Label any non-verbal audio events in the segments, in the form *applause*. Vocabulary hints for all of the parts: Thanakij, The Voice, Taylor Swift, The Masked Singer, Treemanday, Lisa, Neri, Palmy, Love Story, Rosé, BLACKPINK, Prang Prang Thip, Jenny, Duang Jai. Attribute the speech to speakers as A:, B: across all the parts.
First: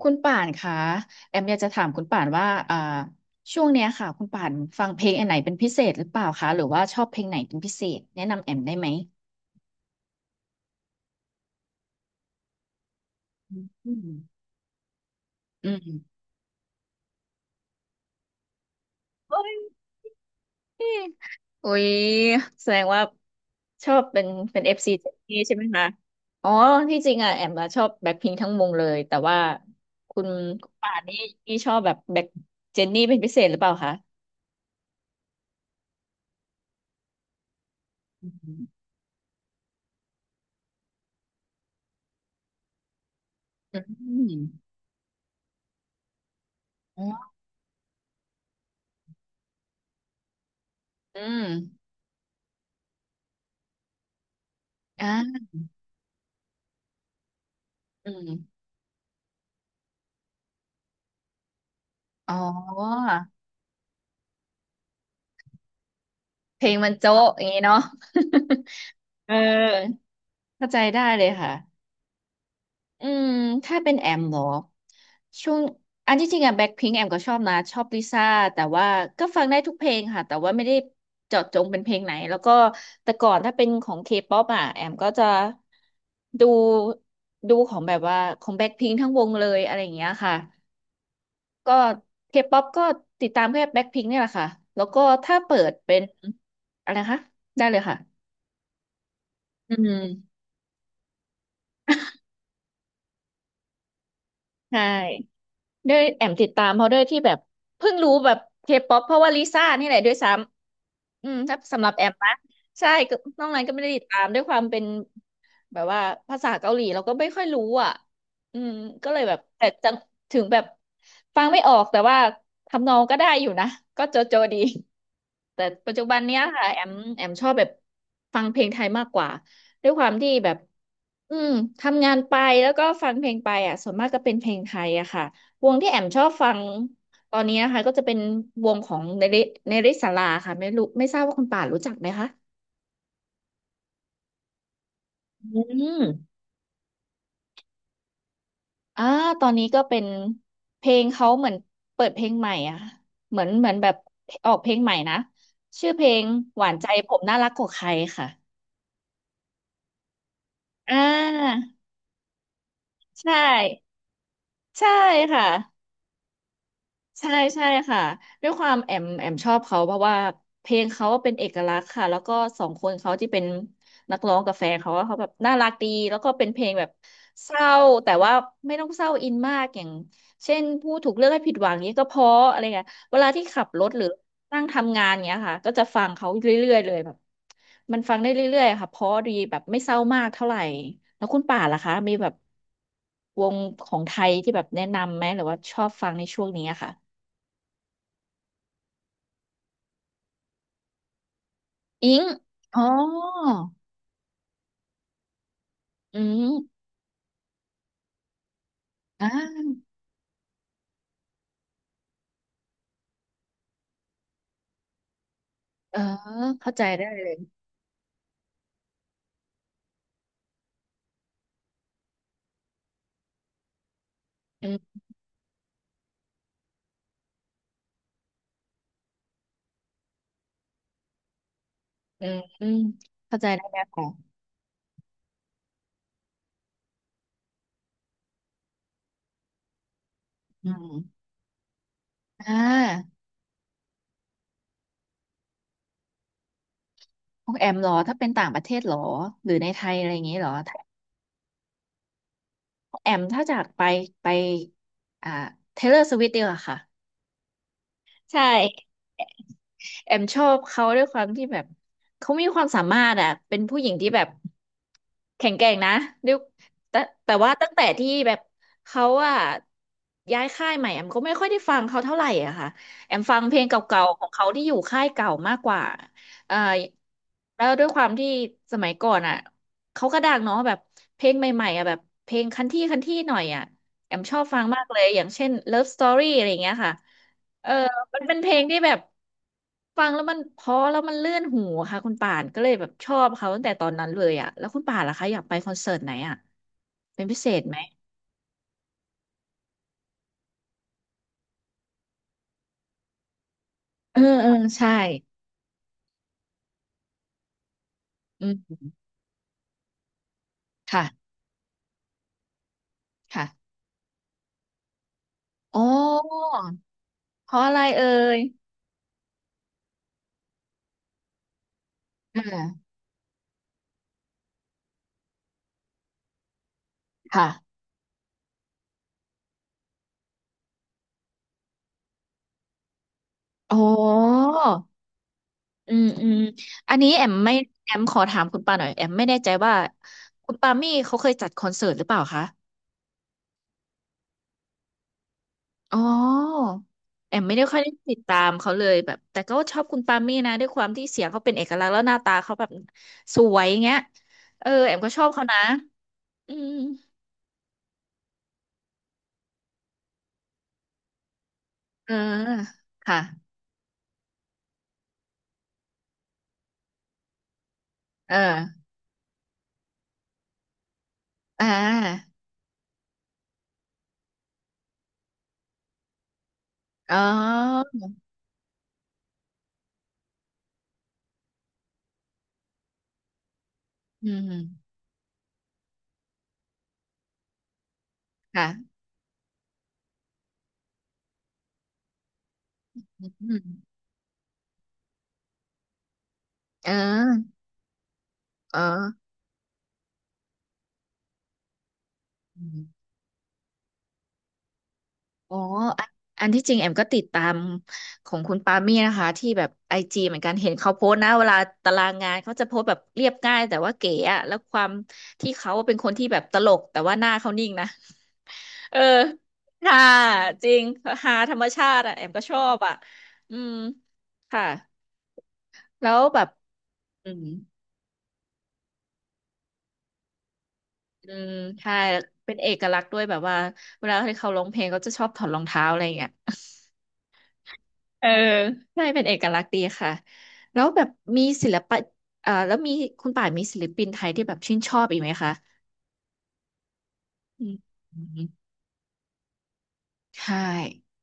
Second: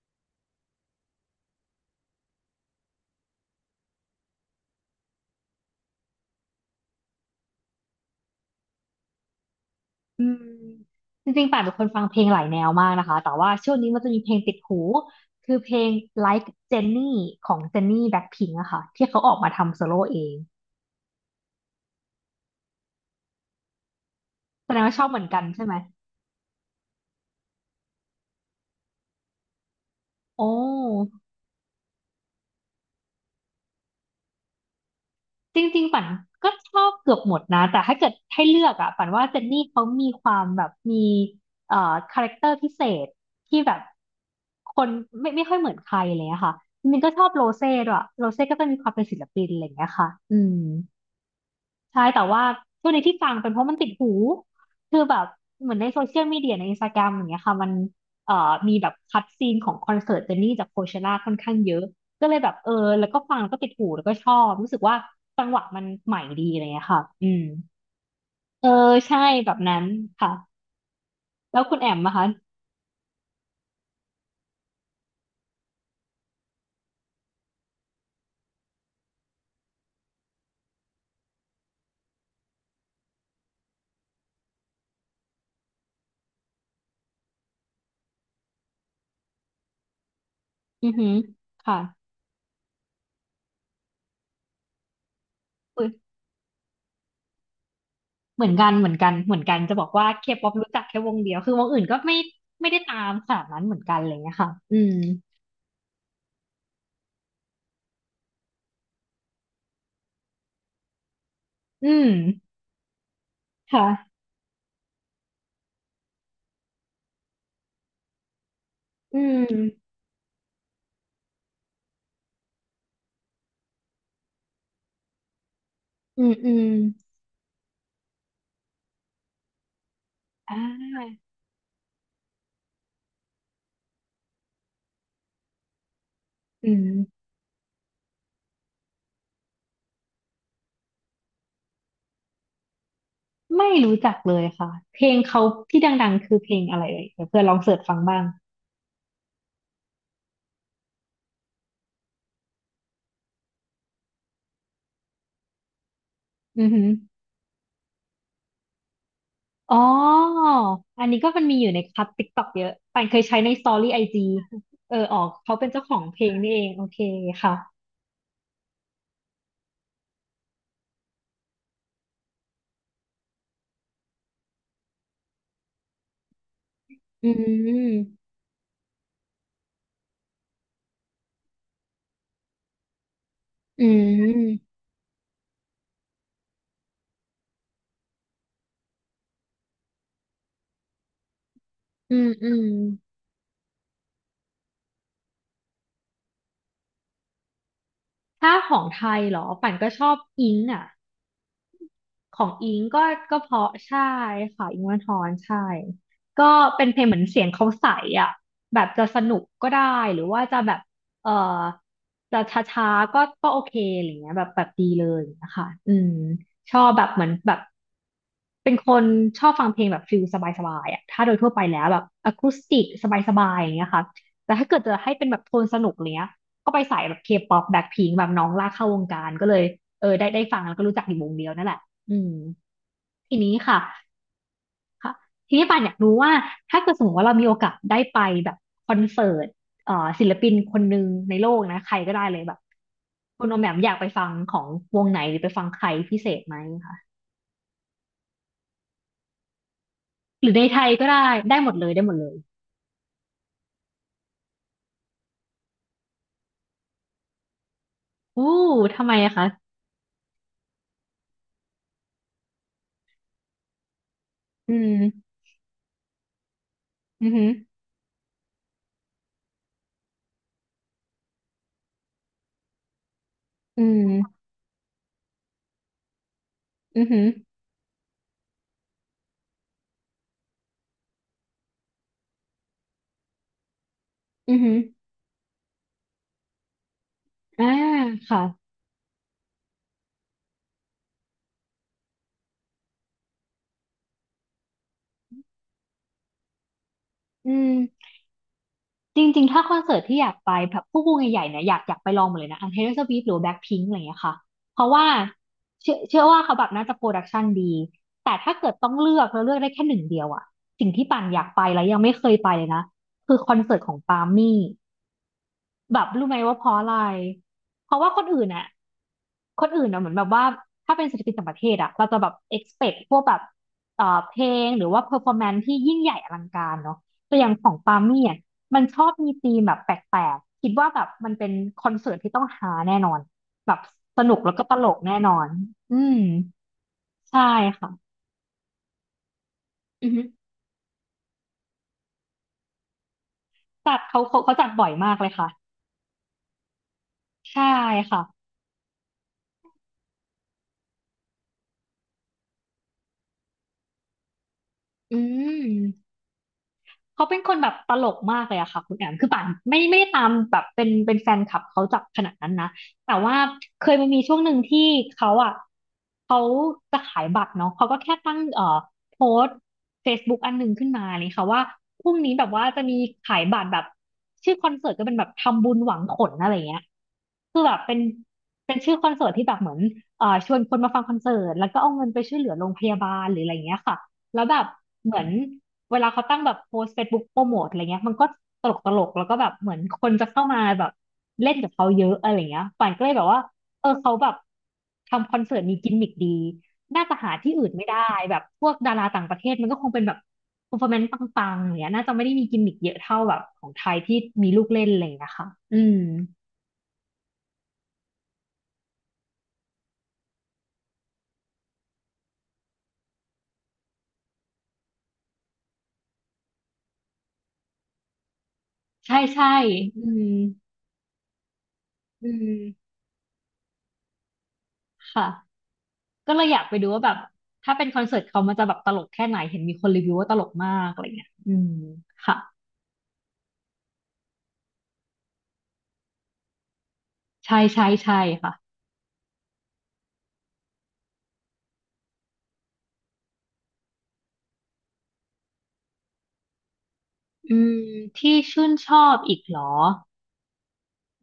A: คุณป่านคะแอมอยากจะถามคุณป่านว่าช่วงเนี้ยค่ะคุณป่านฟังเพลงอันไหนเป็นพิเศษหรือเปล่าคะหรือว่าชอบเพลงไหนเป็นพิเศษแนะนำแอมได้ไหม
B: อืมจริงๆป่านเป็นคนฟังเพลงหลายแนวมากนะคะแต่ว่า
A: อ
B: ช่วงนี้
A: ื
B: มันจะ
A: ม
B: มีเพลงติดหูคือ
A: อื
B: เพลง
A: ม
B: Like Jenny ของ Jenny Blackpink อะค่ะที่เขาออ
A: โอ้
B: กมา
A: ย
B: ทำโซโล่เอง
A: อุ๊ยแสดงว่าชอบเป็นเอ
B: แสด
A: ฟ
B: ง
A: ซี
B: ว่าชอบเหมือน
A: นี่
B: กัน
A: ใช่ไหม
B: ใช่ไหม
A: คะอ๋อที่จริงอ่ะแอมอะชอบแบ็คพิงทั้งวงเลยแต่ว่าคุณ
B: โอ
A: คุณป่านนี่
B: ้
A: นี่ชอบแบบแบ็คเจนนี่เป็นพิเศษหรือเปล่าคะ
B: จริงๆป่านก็ชอบเกือบหมดนะแต่ถ้าเกิด
A: อื
B: ให้
A: ม
B: เลือกอะป่านว่าเจนนี่เขามีความแบบมีคาแรคเตอร์พิเศษที่แบ
A: อื
B: บ
A: ม
B: คนไม่ค่อยเหมือนใครเลยอะค่ะจริ
A: อ
B: งๆก็ชอบ
A: อ
B: โรเซ่ด้วยโรเซ่ก็จะมีความเป็นศิลปินอะไรอย่างเงี้ยค่ะอืม
A: อืม
B: ใช่แต่ว่าตัวนี้ที่ฟังเป็นเพราะมันติดหูคือ
A: อ่
B: แบบ
A: า
B: เหมือนในโซเชียลมีเดียในอินสตาแกรมอย่างเงี้ยค่ะมัน
A: อื
B: เอ่อ
A: ม
B: มีแบบคัดซีนของคอนเสิร์ตเจนนี่จากโคเชล่าค่อนข้างเยอะก็
A: อ๋
B: เล
A: อ
B: ยแบบเออแล้วก็ฟังแล้วก็ติดหูแล้วก็ชอบรู้สึกว่าจังหวะมันใหม่ดีอะ
A: เพ
B: ไร
A: ลง
B: เงี้
A: มั
B: ย
A: น
B: ค่ะ
A: โจ๊ะ
B: อื
A: อ
B: ม
A: ย่างงี้เนาะ
B: เออใช่
A: *laughs* เ
B: แบบนั้น
A: ออ
B: ค่ะ
A: เข้าใจได้เลยค่ะ
B: แล้วคุณแอมนะคะ
A: อืมถ้าเป็นแอมเหรอช่วงอันที่จริงอะแบ็คพิงค์แอมก็ชอบนะชอบลิซ่าแต่ว่าก็ฟังได้ทุกเพลงค่ะแต่ว่าไม่ได้เจาะจงเป็นเพลงไหนแล้วก็แต่ก่อนถ้าเป็นของเคป๊อปอะแอมก็จะดูดูของแบบว่าของแบ็คพิงค์ทั้งวงเลยอะไรอย่างเงี้ยค่ะ
B: อือหือ
A: ก็
B: ค่ะ
A: เคป๊อปก็ติดตามแค่แบ็คพิงค์เนี่ยแหละค่ะ แล้วก็ถ้าเปิด
B: อุ๊ย
A: เป็นอะไรนะคะได้เลยค่ะ
B: เหมือนกันเหมือนกันเหมือนกัน
A: อื
B: จะบอ
A: ม
B: กว่าเคป๊อปรู้จักแค่วงเดียวคือวงอื่นก็ไม่
A: *laughs*
B: ไม่ได้ตามขนาดนั้นเหมือนกันอะไรเลย้ะค่ะอื
A: ใช่
B: ม
A: ด้วยแอมติดตามเขาด้วยที่แบบเพิ่งรู้แบบเคป๊อปเพราะว่าลิซ่านี่แหละด้วยซ้ำอืมถ้าสำห
B: อื
A: รับแอ
B: ม
A: มนะใช่ก็นอกนั้นก็ไม่
B: ค่ะ
A: ได้ติดตามด้วยความเป็นแบบว่าภาษาเกาหลีเราก็ไม่ค่อยรู้อ่ะอืมก็เล
B: อื
A: ยแบบ
B: ม
A: แต่จังถึงแบบฟังไม่ออกแต่ว่าทำนองก็ได้อยู่นะก็โจโจดีแต่ปัจจุบัน
B: อืม
A: เนี้ย
B: อืม
A: ค่ะแอมชอบแบบฟังเพลงไทยมากกว่าด้วยความที่แบ
B: อ่
A: บ
B: า
A: อืมทำงานไปแล้วก็ฟังเพลงไปอ่ะส่วนมากก็เป็นเพลงไทยอะค่ะ วงที่แอมชอบฟัง
B: อืม
A: ตอนนี้นะคะก็จะเป็นวงของเนริเนริศาลาค่ะไม่รู้ไม่ทราบว่าคุณป่านรู้จักไหมคะ
B: ไม่รู้จักเลยค่ะ เพลงเขา
A: อื
B: ที่
A: ม
B: ดังๆคือเพลงอะไรเอ่ยเดี๋ยวเพื่อนลองเสิร์ชฟังบ้าง
A: อ่าตอนนี้ก็เป็นเพลงเขาเหมือนเปิดเพลงใหม่อ่ะเหมือนแบบออกเพลงใหม่นะชื่อเพลงห
B: อื
A: วา
B: อ
A: น
B: หื
A: ใจ
B: อ
A: ผมน่ารักกว่าใครค่ะ
B: อ๋อ
A: อ่
B: อันนี้ก็มันมี
A: า
B: อยู่ในคัทติ๊กต็อกเยอะปานเคย
A: ใช่
B: ใช้ในสตอรี่ไอจี
A: ใช่
B: เออออก
A: ค่ะ
B: เขาเป็นเจ้าของเพลงนี่เอง โอเค
A: ใช่
B: ค่ะ
A: ใช่ค่ะด้วยความแอมชอบเขาเพราะว่าเพลงเขาเป็นเอกลักษณ์ค่ะแล้วก็สองคนเขาที่เป็นนักร้องกับแฟนเขาว่าเขาแบบน่ารักดีแล้วก็เป็นเพลงแบบ
B: อื
A: เศร้าแต่
B: ม
A: ว่าไม่ต้องเศร้าอินมากอย่างเช่นผู้ถูกเลือกให้ผิดหวังเนี้ยก็เพราะอะไรเงี้ยเวลาที่ขับร
B: อื
A: ถหรือนั่ง
B: ม
A: ทำงานเนี้ยค่ะก็จะฟังเขาเรื่อยๆเลยแบบมันฟังได้เรื่อยๆค่ะเพราะดีแบบไม่เศร้ามากเท่าไหร่แล้วคุณป่านล่ะคะมี
B: อื
A: แบ
B: ม
A: บวงของไทยที่แบบแนะนำไหมหรือว่าชอบฟังในช่วงนี้อะค่ะ
B: ถ้าของไทยเหรอป่านก็ชอบอิงอ่ะ
A: อิง
B: ของอิ
A: อ๋อ
B: งก็ก็เพราะใช่ค่ะอิงค์วันทอนใช่
A: อื
B: ก็
A: ม
B: เป็นเพลงเหมือนเสียงเขาใสอ่ะแบบจะสนุกก็
A: อ่า
B: ได้หรือว่าจะแบบเออจะช้าๆก็ก็โอเคอะไรเงี้ยแบบแบบดีเลยนะคะอื
A: เออ
B: ม
A: เข้า
B: ชอ
A: ใจ
B: บแบ
A: ได้
B: บเหมื
A: เล
B: อน
A: ย
B: แบบเป็นคนชอบฟังเพลงแบบฟิลสบายๆอ่ะถ้าโดยทั่วไปแล้วแบบอะคูสติกสบายๆอย่างเงี้ยค่ะแต่
A: อื
B: ถ้าเกิดจะ
A: ม
B: ให้เป็นแบบโทนสนุกอะไรเนี้ยก็ไปใส่แบบเคป๊อปแบ็คพิงแบบน้องลากเข้าวงการก็เลยเออได้ได้ฟังแล้วก็รู้จักอยู่วงเดียวนั่นแหละ อื
A: อื
B: ม
A: มอืม
B: ที
A: เข้าใจ
B: นี้
A: ได้แล้
B: ค่ะ
A: วค่ะ
B: ค่ะทีนี้ปานอยากรู้ว่าถ้าเกิดสมมติว่าเรามีโอกาสได้ไปแบบคอนเสิร์ตศิลปิน
A: อื
B: คน
A: ม
B: หนึ่งในโลกนะใครก็ได้เลย
A: อ่
B: แบบ
A: า
B: คุณโอมแหม่มอยากไปฟังของวงไหนหรือไปฟังใครพิเศษไหมคะ
A: ของแอมเหรอ ถ้าเป็นต่างประเทศเหรอ หรือในไทยอะไรอย่างงี้เห
B: ห
A: ร
B: รื
A: อ
B: อใน
A: ถ้า
B: ไทยก็ได้ได้หมดเลยได้หมดเลย
A: ของแอมถ้าจากไปอ่าเทเลอร์สวิฟต์ดีกว่าค่ะ ใช่
B: อู้ทำไมอะคะ
A: แอมชอบเขาด้วยความที่แบบเขามีความสามารถอ่ะเป็นผู้หญิงที่แบบ
B: อืม
A: แข็งแกร่งนะด้วยแต่
B: อือ
A: แต่
B: หือ
A: ว่าตั้งแต่ที่แบบเขาอ่ะย้ายค่ายใหม่แอมก็ไม่ค่อยได้ฟังเขาเท่าไหร่อะค่ะแอมฟังเพลงเก
B: อื
A: ่าๆของ
B: ม
A: เขาที่อยู่ค่ายเก่ามากกว่าเอ่อ
B: อือหือ
A: แล้วด้วยความที่สมัยก่อนอ่ะเขาก็ดังเนาะแบบเพลงใหม่ๆอ่ะแบบเพลงคันที่คันที่หน่อยอ่ะแอมชอบ
B: อื
A: ฟั
B: อ
A: ง
B: หือ
A: มากเลยอย่างเช่น Love Story อะไรอย่างเงี้ยค่ะ
B: อ่า
A: เออ มันเป็น
B: ค่ะ
A: เพลงที่แบบฟังแล้วมันเพราะแล้วมันเลื่อนหูค่ะคุณป่านก็เลยแบบชอบเขาตั้งแต่ตอนนั้นเลยอ่ะแล้วคุณป่านล่ะคะอยากไปคอนเสิร์ตไหนอ่ะเป็นพิเศ
B: อื
A: ษไหม
B: ม จริงๆ ถ้าคอนเสิร์ตที่อยากไปแบบพวกวงใหญ่ๆเนี่ยอยากไปลองหมดเลยนะอันเท o อร์สว f t หรือแบ็คพิงอะไรอย่าง
A: เอ
B: เงี้
A: อ
B: ยค่ะ
A: เออ
B: เพ
A: ใช่
B: ราะว่าเชื่อว่าเขาแบบน่าจะโปรดักชันดีแต่
A: อื
B: ถ้า
A: ม
B: เกิดต้องเลือกแล้วเลือกได้แค่หนึ่งเดียวอะสิ่งที่ป่าน
A: ค่ะ
B: อยากไปแล้วยังไม่เคยไปเลยนะคือคอน
A: ค่ะ
B: เสิร์ตของปามี่
A: อ๋อ
B: แบบรู้ไหมว่าเพราะอะไร
A: เพราะอะไร
B: เพราะ
A: เอ่
B: ว่า
A: ย
B: คนอื่นอะเหมือนแบบว่าถ้าเป็นศิลปินต่างประเทศอะเราจะแบบ
A: อ่า
B: expect พวกแบบเพลงหรือว่า performance ที่ยิ่งใหญ่อลังการเนาะแต่อย่างของ
A: ค่ะ
B: ปามี่อะมันชอบมีธีมแบบแปลกๆคิดว่าแบบมันเป็นคอนเสิร์ตที่ต้องฮาแน่นอนแบ
A: อ๋อ
B: บสนุกแล้วก็ตลกแน่นอน
A: อื
B: อื
A: ม
B: ม
A: อืมอันนี้
B: ใช่ค่ะ
A: แอมขอถามคุณป่าหน่อยแอมไม่แน่ใจว่า
B: อือฮึ
A: คุณปามี่เขาเคยจัดคอนเสิร์ตหรือเปล่าคะ
B: จัดเขาจัดบ่อยมากเลยค่ะ
A: อ๋อแอมไม่
B: ใช่
A: ได้ค่อยได้ติด
B: ค่ะ
A: ตามเขาเลยแบบแต่ก็ชอบคุณปามี่นะด้วยความที่เสียงเขาเป็นเอกลักษณ์แล้วหน้าตาเขาแบบสวยเงี้ยเออแอมก็
B: อื
A: ชอบเขานะ
B: ม
A: อืม
B: เขาเป็นคนแบบตลกมากเลยอะค่ะคุณแอมคือป่านไม่ได้ตามแบบเป็นแฟนคลับเขาจับ
A: เออ
B: ขนาดนั้นนะแต่ว่า
A: ค่ะ
B: เคยมันมีช่วงหนึ่งที่เขาอะเขาจะขายบัตรเนาะเขาก็แค่
A: เอ
B: ตั้
A: อ
B: งโพสต์ Facebook อันหนึ่งขึ้นมาเลยค่ะว่า
A: อ่
B: พรุ่ง
A: า
B: นี้แบบว่าจะมีขายบัตรแบบชื่อคอนเสิร์ตก็เป็นแบบทำบุญหวังผลอะไรเงี้ย
A: อ๋อ
B: คือแบบเป็นชื่อคอนเสิร์ตที่แบบเหมือนชวนคนมาฟังคอนเสิร์ตแล้วก็เอาเงินไปช่วยเหลือโรงพยาบาลหรืออะไรเงี้ยค่ะ
A: อื
B: แล้วแบบ
A: ม
B: เหมือน เวลาเขาตั้งแบบโพสเฟซบุ๊กโปรโมทอะไรเงี้ยมันก็ตลกต
A: ค่ะ
B: ลกแล้วก็แบบเหมือนคนจะเข้ามาแบบเล่นกับเขาเยอะอะไรเงี้ยป่านก็เลยแบบว่า
A: อืม
B: เออเขาแบบทำคอนเสิร์ตมีกิมมิคดี
A: เอ
B: น่าจะหาที่
A: อ
B: อื่นไม่ได้แบบพวก
A: เออ
B: ดาราต่างประเทศมันก็คงเป็นแบบเ e อร์ฟอร์แมนซ์ปังๆอย่างเงี้ยน่าจะไม่ได้มีกิมมิคเยอะเท่าแบบของไทยที่มีลูกเล่นอะไรอย่างเลยนะคะ
A: อ๋อ
B: อืม
A: อันอันที่จริงแอมก็ติดตามของคุณปามี่นะคะที่แบบไอจีเหมือนกันเห็นเขาโพสต์นะเวลาตารางงานเขาจะโพสต์แบบเรียบง่ายแต่ว่าเก๋อะแล้วความที่เขาเป็นคนที่แบบตลกแต่ว่าหน้าเขานิ่งนะ *laughs* เออ
B: ใช่ใช่
A: ฮา
B: อืม
A: จริงฮาธรรมชาติอะแอ
B: อื
A: มก็ชอบอะ
B: ม
A: อืมค่ะ
B: ค่ะ
A: แล้ว
B: ก็
A: แบ
B: เลย
A: บ
B: อยากไปดูว่าแบบ
A: อืม
B: ถ้าเป็นคอนเสิร์ตเขามันจะแบบตลกแค่ไหนเห็นมีคนรีวิวว่าตลกมากอะไรเงี้ย
A: อื
B: อื
A: ม
B: ม
A: ใช่
B: ค่ะ
A: เป็นเอกลักษณ์ด้วยแบบว่าเวลาที่เขาร้องเพลงเขาจะชอบถอดรองเท้าอะไรอย่างเงี้ย
B: ใช่ใช่ใช่
A: เออ
B: ค่ะ
A: ใช่เป็นเอกลักษณ์ดีค่ะแล้วแบบมีศิลปะแล้วมีคุณป่านมีศิลปินไทยที่แบบชื่นชอบอีกไหมคะ
B: อื
A: อืม
B: ม
A: อื
B: ที่
A: ม
B: ชื่นชอบอีกเหรอ
A: ใช่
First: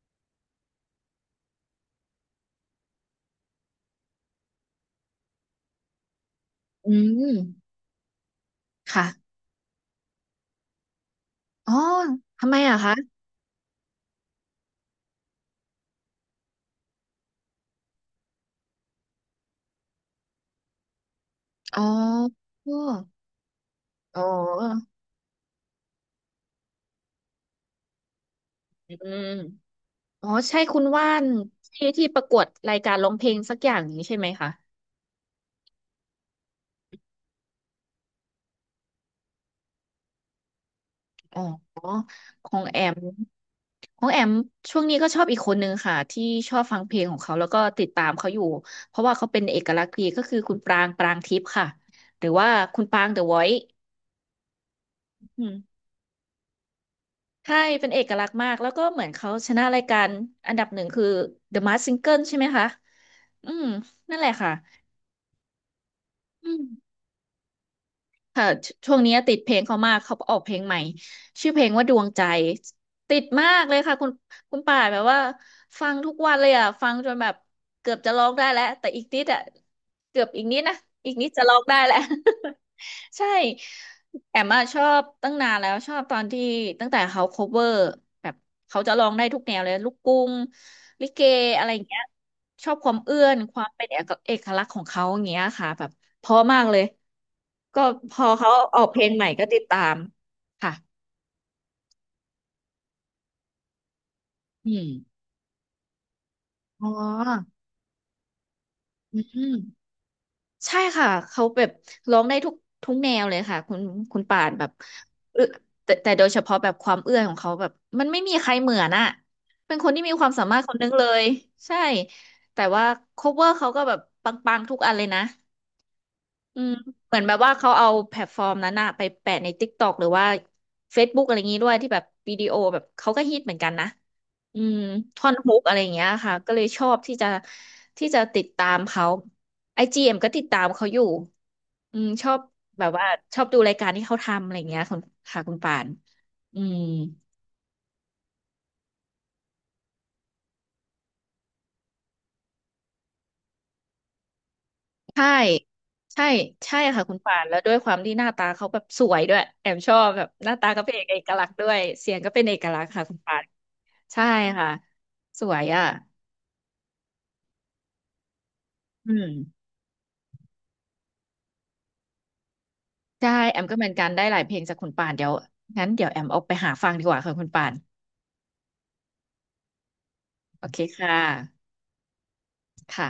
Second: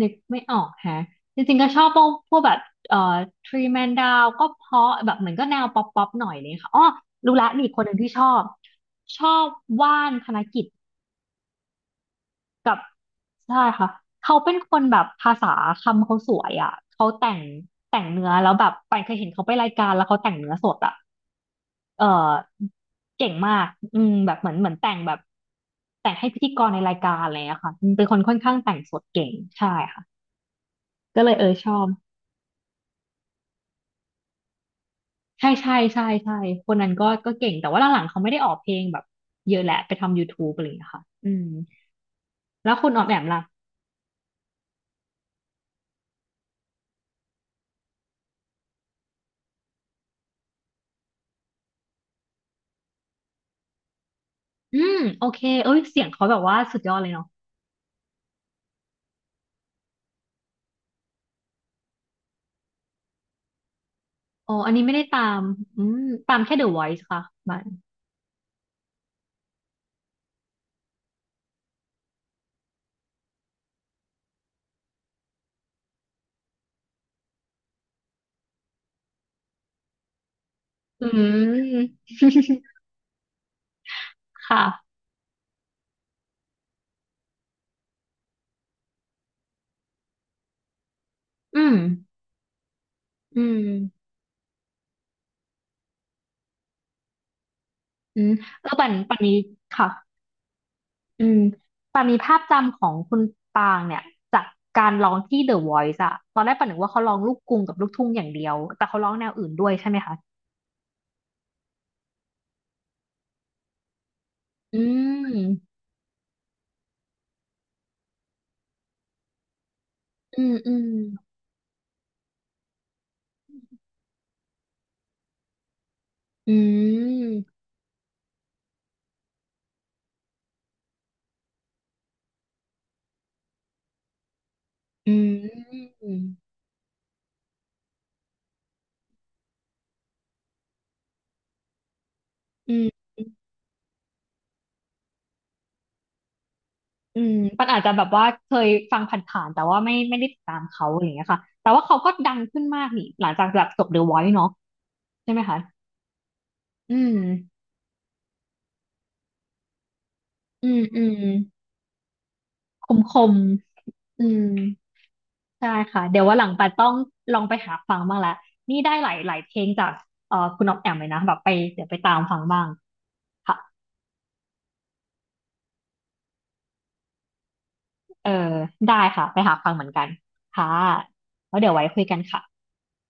B: นึกไม่ออกแฮะจริงๆก็ชอบพวกแบบเอ่อทรีแมนดาวก็เพราะแบบเหมือนก็แนวป๊อปป๊อปหน่อยเลยค่ะอ๋อ
A: อื
B: รู้
A: ม
B: ละมีอีกคนหนึ่งที่ชอบชอ
A: ค่ะ
B: บว่านธนกิจ
A: อ๋อทำไม
B: กั
A: อะ
B: บ
A: คะ
B: ใช่ค่ะเขาเป็นคนแบบภาษาคำเขาสวยอ่ะเขาแต่งแต่งเนื้อแล้วแบบไปานเคยเห็นเขาไปรายการแล้วเขาแต่งเนื้อสดอ่ะ
A: อ๋อ
B: เออ
A: ออ
B: เก่งมากอืม
A: อ๋อ
B: แบบเหมือนแต่งแบบแต่งให้พิธีกรในรายการอะไรอะค่ะอืมเป็นคนค่อนข้างแต่งสด
A: อื
B: เก่
A: ม
B: งใช่ค่ะ
A: อ๋อใช่คุณว่า
B: ก็
A: น
B: เลยเออชอ
A: ที่
B: บ
A: ที่ประกวดรายการร้องเพลงสักอย่างนี้ใช่ไหมคะ
B: ใช่ใช่ใช่ใช่คนนั้นก็เก่งแต่ว่าหลังๆเขาไม่ได้ออกเพลงแบบเยอะแหละไปทำ YouTube อะไรอย่างเงี้ยค่ะอื
A: อ๋อ
B: ม
A: ของ
B: แล้ว
A: แอ
B: คุณ
A: ม
B: ออมแอมล่ะ
A: ของแอมช่วงนี้ก็ชอบอีกคนนึงค่ะที่ชอบฟังเพลงของเขาแล้วก็ติดตามเขาอยู่เพราะว่าเขาเป็นเอกลักษณ์ดีก็คือคุณปรางปรางทิพย์ค่ะหรือว่าคุณปรางเดอะวอยซ์
B: อืมโอเค
A: อื
B: เอ้
A: ม
B: ยเสียงเขาแบบว่าสุดยอดเลยเนาะ
A: ใช่เป็นเอกลักษณ์มากแล้วก็เหมือนเขาชนะรายการอันดับหนึ่งคือ The Masked Singer ใช่ไหมคะอืมนั่นแหละค่ะ
B: อ๋ออันนี้ไม่ได้ตามอืมตาม
A: อื
B: แค่
A: ม
B: The Voice ค่ะบัน
A: ค่ะชช่วงนี้ติดเพลงเขามาก เขาออกเพลงใหม่ ชื่อเพลงว่าดวงใจ ติดมากเลยค่ะคุณคุณป่าแบบว่าฟังทุกวันเลยอ่ะ ฟังจนแบบเกือบจะร้องได้แล้วแต่อีกนิดอ่ะเกือบอีกนิดนะ
B: อื
A: อีกนิดจะร้อง
B: ม
A: ได้แล้ว
B: *laughs*
A: *laughs* ใช่ แอมอะ
B: ค่ะ
A: ชอบตั้งนานแล้วชอบตอนที่ตั้งแต่เขา cover แบบเขาจะร้องได้ทุกแนวเลยลูกกรุ้งลิเก
B: อื
A: อะไรอ
B: ม
A: ย่างเงี้ยชอบความเอื้อน
B: อื
A: ค
B: ม
A: วามเป็นเอกลักษณ์ของเขาอย่างเงี้ยค่ะแบบเพราะมากเลยก็พ
B: อื
A: อ
B: ม
A: เขา
B: เออ
A: ออก
B: ปัน
A: เพลง
B: ปัน
A: ใหม่
B: มี
A: ก็ติดตา
B: ค่ะ
A: มค่ะ
B: อืมปันมีภาพจำของคุณปางเนี่ย จาก
A: อื
B: การร้อง
A: ม
B: ที่ The Voice อะตอนแรกปันนึก
A: อ๋
B: ว่าเขาร้องลูก
A: อ
B: กรุงกับลูกทุ่งอย่างเดียว แต่เขาร้อง
A: อื
B: แนวอื่น
A: ม
B: ด้วยใช่ไหมคะ
A: ใช่ค่ะเขาแบบร้องได้ทุกแนวเลยค่ะคุณคุณป่านแบบ
B: อื
A: เออ
B: ม
A: แต่แต่โดยเฉพาะแบบความเอื้อนของเขาแบบมันไม่มีใครเหมือนอะเป็นคนที่มีความ
B: อื
A: สา
B: ม
A: มารถค
B: อื
A: นนึ
B: ม
A: งเลยใช่แต่ว่า cover เขาก็แบบปังๆทุกอันเลยนะ
B: อื
A: อืมเหมือนแบบ
B: ม
A: ว่าเขาเอาแพลตฟอร์มนั้นอะไปแปะใน TikTok หรือว่า Facebook อะไรอย่างงี้ด้วยที่แบบวิดีโอแบบเขาก็ฮิตเหมือนกันนะอืม
B: อื
A: ท่อน
B: ม
A: ฮุกอะไรอย่างเงี้ยค่ะก็เลยชอบที่จะที่จะติดตามเขาไอจีเอ็มก็ติดตามเขาอยู่ อืมชอบ
B: อื
A: แบบว่า
B: ม
A: ชอบดูรายการที่เขาทำอะไรอย่างเงี้ยคุณค่ะคุณป่านอืม
B: อืมปันอาจจะแบบว่าเคยฟังผ่านๆแต่ว่าไม่ได้ติดตามเขาอะไรอย่างเงี้ยค่ะแต่ว่าเขาก็ดังขึ้นมากนี่หลังจากแบบจบ The Voice เนาะ
A: ใช่
B: ใช่ไหมคะ
A: ใช่ใช่
B: อื
A: ค่ะคุ
B: ม
A: ณป่านแล้วด้วยความที่หน้าตาเขาแบบสวยด้วยแอมชอบแบบหน้า
B: อื
A: ตาก็
B: ม
A: เป็น
B: อื
A: เอ
B: ม
A: กลักษณ์ด้วยเสียงก็เป็นเอกลักษ
B: ค
A: ณ์
B: ม
A: ค่ะ
B: ค
A: คุณ
B: ม
A: ป่านใช่
B: อืม
A: ค่ะสวย
B: ใช่
A: อ่ะ
B: ค่ะเดี๋ยวว่าหลังปันต้องลองไปหาฟังบ้างละนี่ได้ห
A: อื
B: ลายห
A: ม
B: ลายเพลงจากคุณอ๊อฟแอมเลยนะแบบไปเดี๋ยวไปตามฟังบ้าง
A: ใช่แอ
B: ค่ะ
A: มก็เหมือนกันได้หลายเพลงจากคุณป่านเดี๋ยวงั้นเดี๋ยวแอมออกไปหาฟังดีกว่าค่ะคุณป่าน
B: เออได้ค่ะไปหาฟังเหมือนกัน
A: โอ
B: ค่ะ
A: เคค่
B: แล้วเดี๋
A: ะ
B: ยวไว้คุยกันค่ะ
A: ค่ะ